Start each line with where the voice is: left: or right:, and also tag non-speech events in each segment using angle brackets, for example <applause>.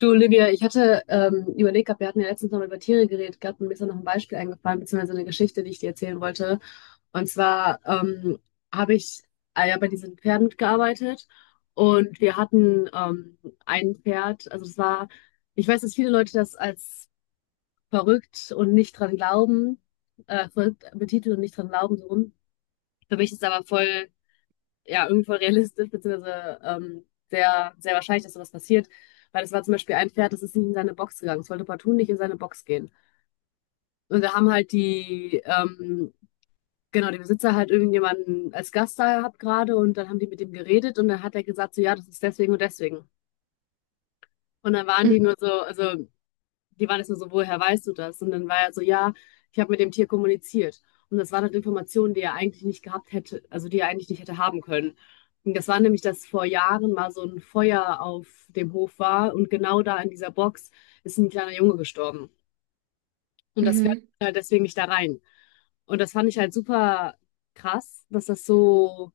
left: Du, Olivia, ich hatte überlegt gehabt. Wir hatten ja letztens noch mal über Tiere geredet gehabt und mir ist dann noch ein Beispiel eingefallen, beziehungsweise eine Geschichte, die ich dir erzählen wollte. Und zwar habe ich ja bei diesen Pferden mitgearbeitet und wir hatten ein Pferd. Also das war, ich weiß, dass viele Leute das als verrückt und nicht dran glauben, verrückt betiteln und nicht dran glauben, so rum. Für mich ist es aber voll, ja, irgendwo realistisch, beziehungsweise sehr, sehr wahrscheinlich, dass sowas passiert. Weil es war zum Beispiel ein Pferd, das ist nicht in seine Box gegangen. Es wollte partout nicht in seine Box gehen. Und wir haben halt genau, die Besitzer halt irgendjemanden als Gast da gehabt gerade, und dann haben die mit ihm geredet und dann hat er gesagt, so ja, das ist deswegen und deswegen. Und dann waren die nur so, also die waren jetzt nur so, woher weißt du das? Und dann war er so, ja, ich habe mit dem Tier kommuniziert. Und das waren halt Informationen, die er eigentlich nicht gehabt hätte, also die er eigentlich nicht hätte haben können. Und das war nämlich, dass vor Jahren mal so ein Feuer auf dem Hof war und genau da in dieser Box ist ein kleiner Junge gestorben. Und das fährt
right: Mhm.
left: halt deswegen nicht da rein. Und das fand ich halt super krass, dass das so,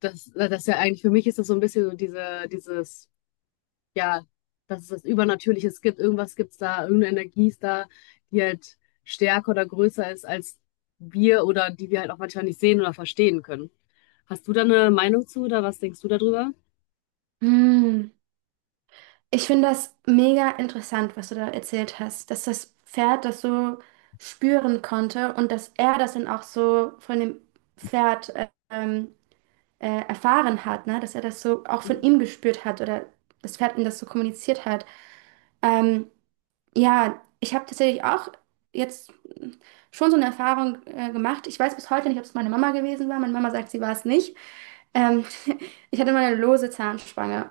left: dass, dass ja, eigentlich für mich ist das so ein bisschen so dieses ja, dass es das Übernatürliches gibt. Irgendwas gibt's da, irgendeine Energie ist da, die halt stärker oder größer ist als wir oder die wir halt auch manchmal nicht sehen oder verstehen können. Hast du da eine Meinung zu oder was denkst du darüber?
right: Hm. Ich finde das mega interessant, was du da erzählt hast, dass das Pferd das so spüren konnte und dass er das dann auch so von dem Pferd erfahren hat, ne? Dass er das so auch von ihm
left: <laughs>
right: gespürt hat oder das Pferd ihm das so kommuniziert hat. Ähm, ja, ich habe tatsächlich auch jetzt schon so eine Erfahrung gemacht. Ich weiß bis heute nicht, ob es meine Mama gewesen war. Meine Mama sagt, sie war es nicht. Ähm, <laughs> Ich hatte mal eine lose Zahnspange.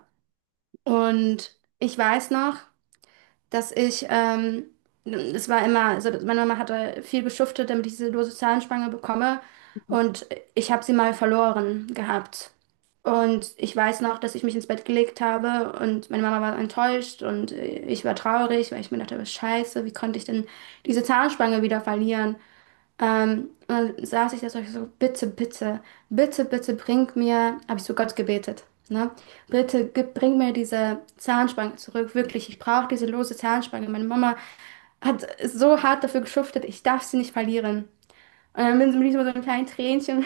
right: Und ich weiß noch, dass ich, es war immer, also meine Mama hatte viel geschuftet, damit ich diese lose Zahnspange bekomme. Und ich habe sie mal verloren gehabt. Und ich weiß noch, dass ich mich ins Bett gelegt habe und meine Mama war enttäuscht und ich war traurig, weil ich mir dachte, was scheiße, wie konnte ich denn diese Zahnspange wieder verlieren? Und dann saß ich da so, ich so, bitte, bitte, bitte, bitte bring mir, habe ich zu Gott gebetet, ne? Bitte gib, bring mir diese Zahnspange zurück, wirklich, ich brauche diese lose Zahnspange. Meine Mama hat so hart dafür geschuftet, ich darf sie nicht verlieren. Und dann bin ich mit so einem kleinen Tränchen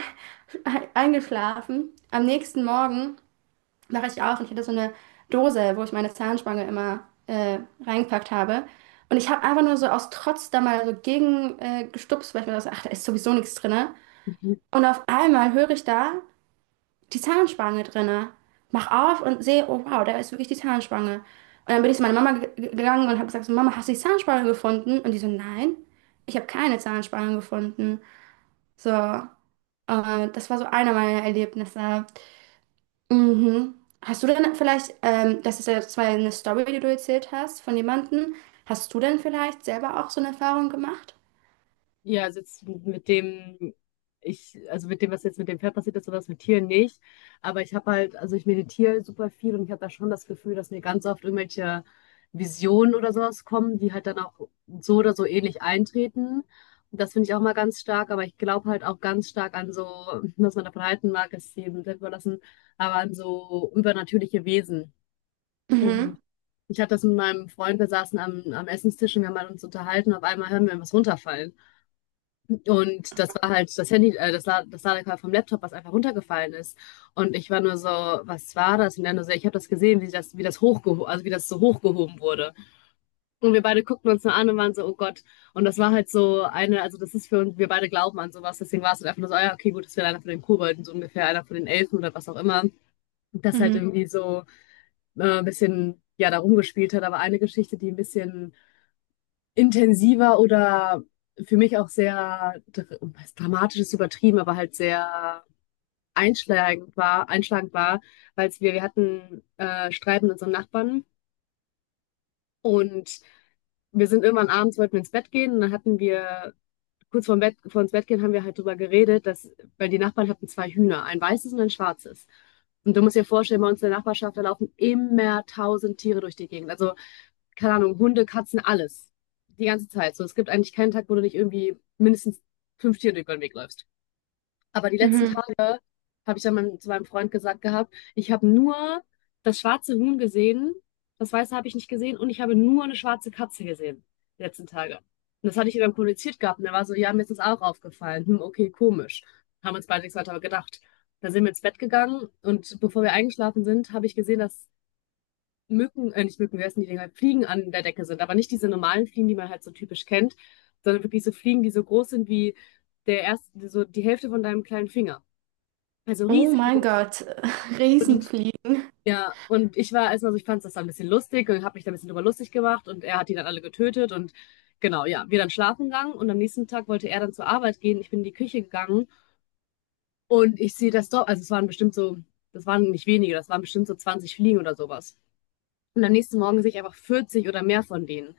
right: <laughs> eingeschlafen. Am nächsten Morgen wache ich auf und ich hatte so eine Dose, wo ich meine Zahnspange immer äh, reingepackt habe. Und ich habe einfach nur so aus Trotz da mal so gegen gestupst, weil ich mir dachte, ach, da ist sowieso nichts drinne.
left: Mhm.
right: Und auf einmal höre ich da die Zahnspange drinne. Mach auf und sehe, oh wow, da ist wirklich die Zahnspange. Und dann bin ich zu meiner Mama gegangen und habe gesagt, so, Mama, hast du die Zahnspange gefunden? Und die so, nein, ich habe keine Zahnspange gefunden. So, das war so einer meiner Erlebnisse. Mhm. Hast du denn vielleicht, das ist ja zwar eine Story, die du erzählt hast von jemandem, hast du denn vielleicht selber auch so eine Erfahrung gemacht?
left: Ja, also jetzt mit dem, ich, also mit dem, was jetzt mit dem Pferd passiert ist oder was mit Tieren, nicht. Aber ich habe halt, also ich meditiere super viel und ich habe da schon das Gefühl, dass mir ganz oft irgendwelche Visionen oder sowas kommen, die halt dann auch so oder so ähnlich eintreten. Und das finde ich auch mal ganz stark, aber ich glaube halt auch ganz stark an so, was man davon halten mag, ist jedem selbst überlassen, aber an so übernatürliche Wesen. Und
right: Mhm.
left: ich hatte das mit meinem Freund, wir saßen am Essenstisch und wir haben halt uns unterhalten, auf einmal hören wir was runterfallen. Und das war halt das Handy, das, La- das Ladekabel vom Laptop, was einfach runtergefallen ist. Und ich war nur so, was war das? Und er nur so, ich habe das gesehen, wie das hochgehoben, also wie das so hochgehoben wurde. Und wir beide guckten uns nur an und waren so, oh Gott. Und das war halt so eine, also das ist für uns, wir beide glauben an sowas, deswegen war es halt einfach nur so, ah ja, okay, gut, das wäre einer von den Kobolden, so ungefähr, einer von den Elfen oder was auch immer. Das halt
right: Mhm.
left: irgendwie so ein bisschen, ja, da rumgespielt hat. Aber eine Geschichte, die ein bisschen intensiver oder für mich auch dramatisch ist, übertrieben, aber halt sehr einschlagend war, weil wir hatten Streit mit unserem Nachbarn und wir sind irgendwann abends, wollten wir ins Bett gehen, und dann hatten wir kurz vorm Bett, vor ins Bett gehen, haben wir halt drüber geredet, dass, weil die Nachbarn hatten zwei Hühner, ein weißes und ein schwarzes. Und du musst dir vorstellen, bei uns in der Nachbarschaft, da laufen immer tausend Tiere durch die Gegend. Also, keine Ahnung, Hunde, Katzen, alles. Die ganze Zeit. So, es gibt eigentlich keinen Tag, wo du nicht irgendwie mindestens fünf Tiere über den Weg läufst. Aber die letzten
right: Mhm.
left: Tage habe ich dann mein, zu meinem Freund gesagt gehabt, ich habe nur das schwarze Huhn gesehen, das weiße habe ich nicht gesehen und ich habe nur eine schwarze Katze gesehen, die letzten Tage. Und das hatte ich ihm dann kommuniziert gehabt und er war so, ja, mir ist das auch aufgefallen. Hm, okay, komisch. Haben uns beide nichts weiter gedacht. Da sind wir ins Bett gegangen und bevor wir eingeschlafen sind, habe ich gesehen, dass nicht Mücken, wie heißen die Dinger, Fliegen an der Decke sind, aber nicht diese normalen Fliegen, die man halt so typisch kennt, sondern wirklich so Fliegen, die so groß sind wie so die Hälfte von deinem kleinen Finger. Also
right: Oh mein
left: riesengroß.
right: Gott, <laughs>
left: Und
right: Riesenfliegen.
left: ja, und ich war erstmal so, ich fand das dann ein bisschen lustig und habe mich da ein bisschen drüber lustig gemacht und er hat die dann alle getötet und genau, ja, wir dann schlafen gegangen und am nächsten Tag wollte er dann zur Arbeit gehen. Ich bin in die Küche gegangen und ich sehe das doch, also es waren bestimmt so, das waren nicht wenige, das waren bestimmt so 20 Fliegen oder sowas. Und am nächsten Morgen sehe ich einfach 40 oder mehr von denen.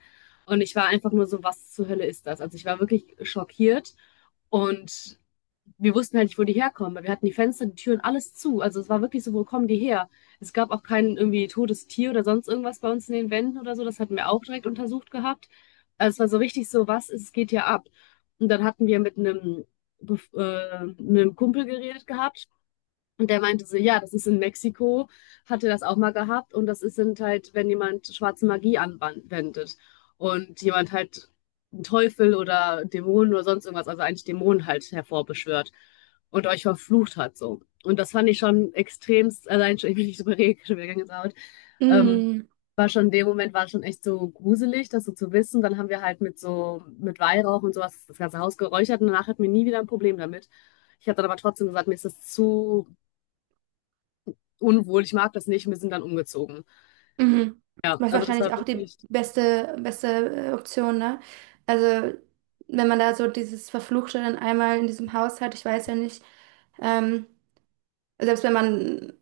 left: Und ich war einfach nur so, was zur Hölle ist das? Also ich war wirklich schockiert und wir wussten halt nicht, wo die herkommen, weil wir hatten die Fenster, die Türen, alles zu. Also es war wirklich so, wo kommen die her? Es gab auch kein irgendwie totes Tier oder sonst irgendwas bei uns in den Wänden oder so. Das hatten wir auch direkt untersucht gehabt. Also es war so richtig so, was ist, es geht hier ab? Und dann hatten wir mit mit einem Kumpel geredet gehabt. Und der meinte so, ja, das ist in Mexiko, hatte das auch mal gehabt, und das ist sind halt, wenn jemand schwarze Magie anwendet und jemand halt einen Teufel oder Dämonen oder sonst irgendwas, also eigentlich Dämonen halt hervorbeschwört und euch verflucht hat so. Und das fand ich schon extremst, allein schon, ich bin nicht drüber reden, schon wieder Gänsehaut. Ähm,
right: Mhm.
left: war schon in dem Moment, war schon echt so gruselig, das so zu wissen. Dann haben wir halt mit so, mit Weihrauch und sowas das ganze Haus geräuchert und danach hatten wir nie wieder ein Problem damit. Ich habe dann aber trotzdem gesagt, mir ist das zu unwohl, ich mag das nicht, und wir sind dann umgezogen.
right: Mhm.
left: Ja,
right: Was
left: also das
right: wahrscheinlich
left: war
right: auch die
left: wirklich,
right: beste Option, ne? Also, wenn man da so dieses Verfluchte dann einmal in diesem Haus hat, ich weiß ja nicht, ähm, selbst wenn man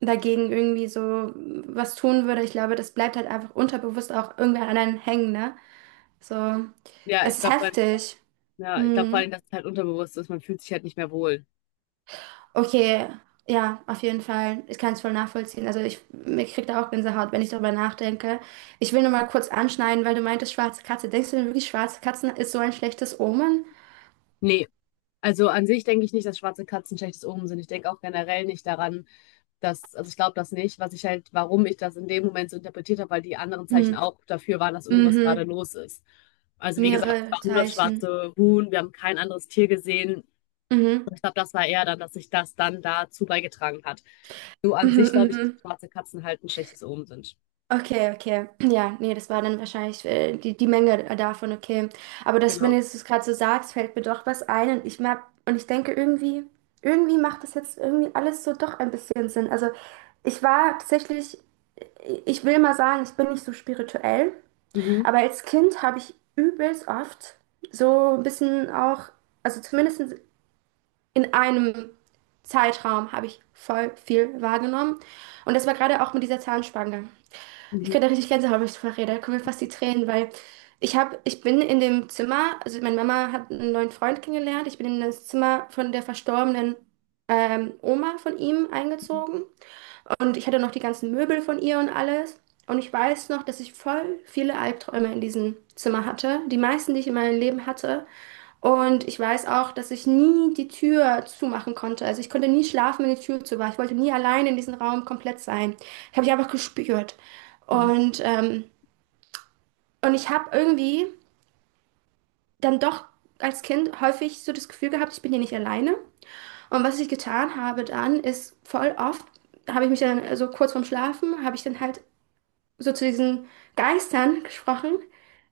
right: dagegen irgendwie so was tun würde. Ich glaube, das bleibt halt einfach unterbewusst auch irgendwer an einem hängen, ne? So,
left: ja, ich
right: es ist
left: glaube,
right: heftig.
left: ja, ich glaube vor
right: Hm.
left: allem, dass es halt unterbewusst ist, man fühlt sich halt nicht mehr wohl.
right: Okay, ja, auf jeden Fall. Ich kann es voll nachvollziehen. Also ich, mir kriegt da auch Gänsehaut, wenn ich darüber nachdenke. Ich will nur mal kurz anschneiden, weil du meintest, schwarze Katze. Denkst du denn wirklich, schwarze Katzen ist so ein schlechtes Omen?
left: Nee, also an sich denke ich nicht, dass schwarze Katzen schlechtes Omen sind. Ich denke auch generell nicht daran, dass, also ich glaube das nicht, was ich halt, warum ich das in dem Moment so interpretiert habe, weil die anderen Zeichen
right: Hm.
left: auch dafür waren, dass irgendwas gerade
right: Mhm.
left: los ist. Also wie gesagt, es
right: Mehrere
left: war nur das
right: Zeichen.
left: schwarze Huhn, wir haben kein anderes Tier gesehen.
right: Mhm.
left: Ich glaube, das war eher dann, dass sich das dann dazu beigetragen hat. So an
right: Mhm.
left: sich glaube ich, dass
right: Mhm.
left: schwarze Katzen halt ein schlechtes Omen sind.
right: Okay, okay. Ja, nee, das war dann wahrscheinlich die, die Menge davon, okay. Aber das, wenn
left: Genau.
right: du es gerade so sagst, fällt mir doch was ein und ich mag, und ich denke irgendwie, irgendwie macht das jetzt irgendwie alles so doch ein bisschen Sinn. Also ich war tatsächlich, ich will mal sagen, ich bin nicht so spirituell,
left: Mhm.
right: aber als Kind habe ich übelst oft so ein bisschen auch, also zumindest in einem Zeitraum habe ich voll viel wahrgenommen. Und das war gerade auch mit dieser Zahnspange. Ich
left: Mhm.
right: könnte richtig Gänsehaut, wenn ich darüber rede. Da kommen mir fast die Tränen, weil ich habe, ich bin in dem Zimmer, also meine Mama hat einen neuen Freund kennengelernt. Ich bin in das Zimmer von der verstorbenen Oma von ihm eingezogen. Und ich hatte noch die ganzen Möbel von ihr und alles. Und ich weiß noch, dass ich voll viele Albträume in diesem Zimmer hatte. Die meisten, die ich in meinem Leben hatte. Und ich weiß auch, dass ich nie die Tür zumachen konnte. Also ich konnte nie schlafen, wenn die Tür zu war. Ich wollte nie allein in diesem Raum komplett sein. Ich habe ich einfach gespürt.
left: Mhm.
right: Und, und ich habe irgendwie dann doch als Kind häufig so das Gefühl gehabt, ich bin hier nicht alleine. Und was ich getan habe dann, ist voll oft, habe ich mich dann so kurz vorm Schlafen, habe ich dann halt so zu diesen Geistern gesprochen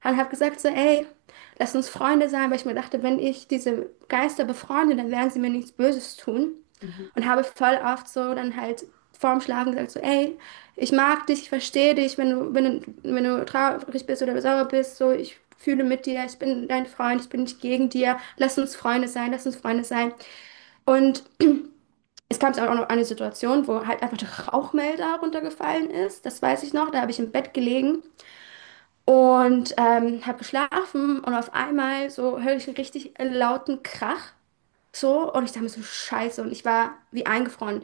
right: und habe gesagt so, ey, lass uns Freunde sein, weil ich mir dachte, wenn ich diese Geister befreunde, dann werden sie mir nichts Böses tun.
left: Mhm.
right: Und habe voll oft so dann halt vorm Schlafen gesagt so, ey, ich mag dich, ich verstehe dich, wenn du traurig bist oder sauer bist, so, ich fühle mit dir, ich bin dein Freund, ich bin nicht gegen dir, lass uns Freunde sein. Und es kam auch noch eine Situation, wo halt einfach der Rauchmelder runtergefallen ist. Das weiß ich noch. Da habe ich im Bett gelegen und habe geschlafen und auf einmal so höre ich einen richtig lauten Krach. So, und ich dachte mir so, Scheiße, und ich war wie eingefroren.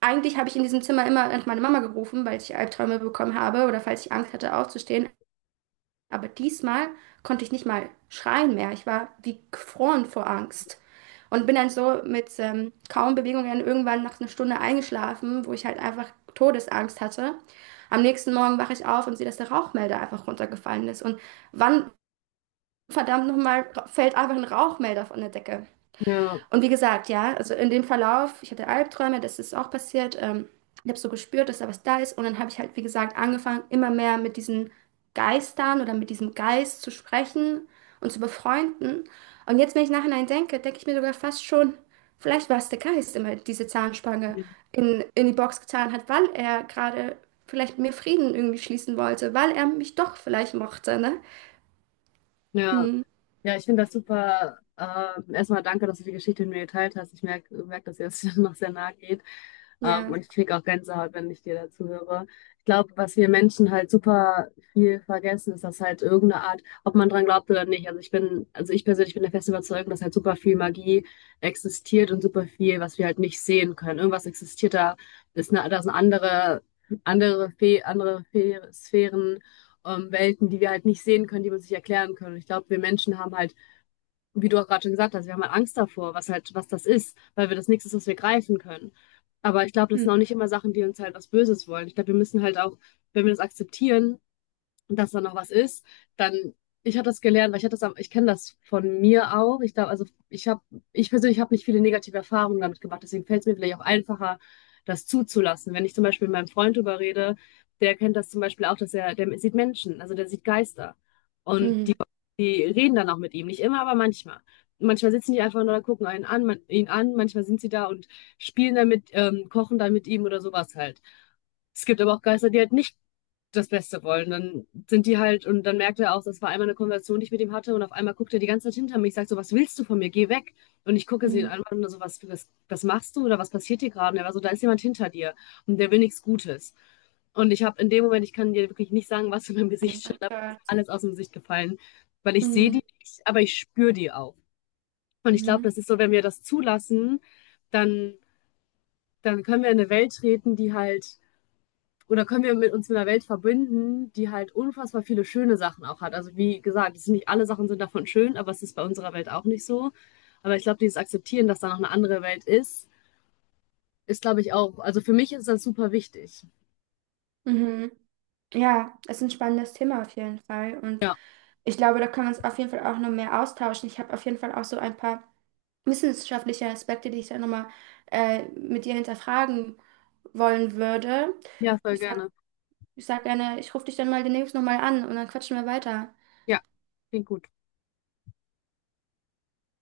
right: Eigentlich habe ich in diesem Zimmer immer an meine Mama gerufen, weil ich Albträume bekommen habe oder falls ich Angst hatte aufzustehen. Aber diesmal konnte ich nicht mal schreien mehr. Ich war wie gefroren vor Angst. Und bin dann so mit kaum Bewegungen irgendwann nach einer Stunde eingeschlafen, wo ich halt einfach Todesangst hatte. Am nächsten Morgen wache ich auf und sehe, dass der Rauchmelder einfach runtergefallen ist. Und wann, verdammt nochmal, fällt einfach ein Rauchmelder von der Decke?
left: Ja.
right: Und wie gesagt, ja, also in dem Verlauf, ich hatte Albträume, das ist auch passiert. Ich habe so gespürt, dass da was da ist. Und dann habe ich halt, wie gesagt, angefangen, immer mehr mit diesen Geistern oder mit diesem Geist zu sprechen und zu befreunden. Und jetzt, wenn ich nachhinein denke, denke ich mir sogar fast schon, vielleicht war es der Geist, der mir diese Zahnspange in die Box getan hat, weil er gerade vielleicht mit mir Frieden irgendwie schließen wollte, weil er mich doch vielleicht mochte, ne?
left: Ja.
right: Hm,
left: Ja, ich finde das super. Erstmal danke, dass du die Geschichte mit mir geteilt hast. Ich merke, merk, merk, dass ihr es <laughs> noch sehr nahe geht.
right: ja.
left: Und ich kriege auch Gänsehaut, wenn ich dir dazu höre. Ich glaube, was wir Menschen halt super viel vergessen, ist, dass halt irgendeine Art, ob man dran glaubt oder nicht. Also ich bin, also ich persönlich bin der festen Überzeugung, dass halt super viel Magie existiert und super viel, was wir halt nicht sehen können. Irgendwas existiert da, ist eine, da sind andere, andere Fe Sphären, Welten, die wir halt nicht sehen können, die wir uns nicht erklären können. Ich glaube, wir Menschen haben halt, wie du auch gerade schon gesagt hast, wir haben halt Angst davor, was halt, was das ist, weil wir das nichts ist, was wir greifen können. Aber ich glaube, das
right: Hm,
left: sind auch nicht immer Sachen, die uns halt was Böses wollen. Ich glaube, wir müssen halt auch, wenn wir das akzeptieren, und dass da noch was ist, dann, ich habe das gelernt, weil ich hatte das, ich kenne das von mir auch. Ich glaube, also ich habe, ich persönlich habe nicht viele negative Erfahrungen damit gemacht, deswegen fällt es mir vielleicht auch einfacher, das zuzulassen. Wenn ich zum Beispiel mit meinem Freund drüber rede, der kennt das zum Beispiel auch, dass er, der sieht Menschen, also der sieht Geister. Und
right: mhm,
left: die reden dann auch mit ihm, nicht immer, aber manchmal. Manchmal sitzen die einfach nur da, gucken ihn an, manchmal sind sie da und spielen damit, kochen dann mit ihm oder sowas halt. Es gibt aber auch Geister, die halt nicht das Beste wollen. Dann sind die halt, und dann merkt er auch, das war einmal eine Konversation, die ich mit ihm hatte, und auf einmal guckt er die ganze Zeit hinter mich, sagt so, was willst du von mir? Geh weg. Und ich gucke sie
right: mhm.
left: an und so, was machst du oder was passiert dir gerade? Und er war so, da ist jemand hinter dir und der will nichts Gutes. Und ich habe in dem Moment, ich kann dir wirklich nicht sagen, was in meinem
right: Oh
left: Gesicht
right: mein
left: stand, aber mir ist
right: Gott.
left: alles aus dem Gesicht gefallen, weil ich sehe die
right: Mhm,
left: nicht, aber ich spüre die auch. Und ich glaube,
right: mhm.
left: das ist so, wenn wir das zulassen, dann, dann können wir in eine Welt treten, die halt, oder können wir mit uns mit einer Welt verbinden, die halt unfassbar viele schöne Sachen auch hat. Also wie gesagt, es sind nicht alle Sachen sind davon schön, aber es ist bei unserer Welt auch nicht so. Aber ich glaube, dieses Akzeptieren, dass da noch eine andere Welt ist, ist, glaube ich, auch, also für mich ist das super wichtig.
right: Mhm. Ja, es ist ein spannendes Thema auf jeden Fall. Und
left: Ja,
right: ich glaube, da können wir uns auf jeden Fall auch noch mehr austauschen. Ich habe auf jeden Fall auch so ein paar wissenschaftliche Aspekte, die ich dann nochmal mit dir hinterfragen wollen würde.
left: ja, voll
right: Ich sag,
left: gerne.
right: ich sag gerne, ich rufe dich dann mal demnächst nochmal an und dann quatschen wir weiter.
left: Ja, klingt gut.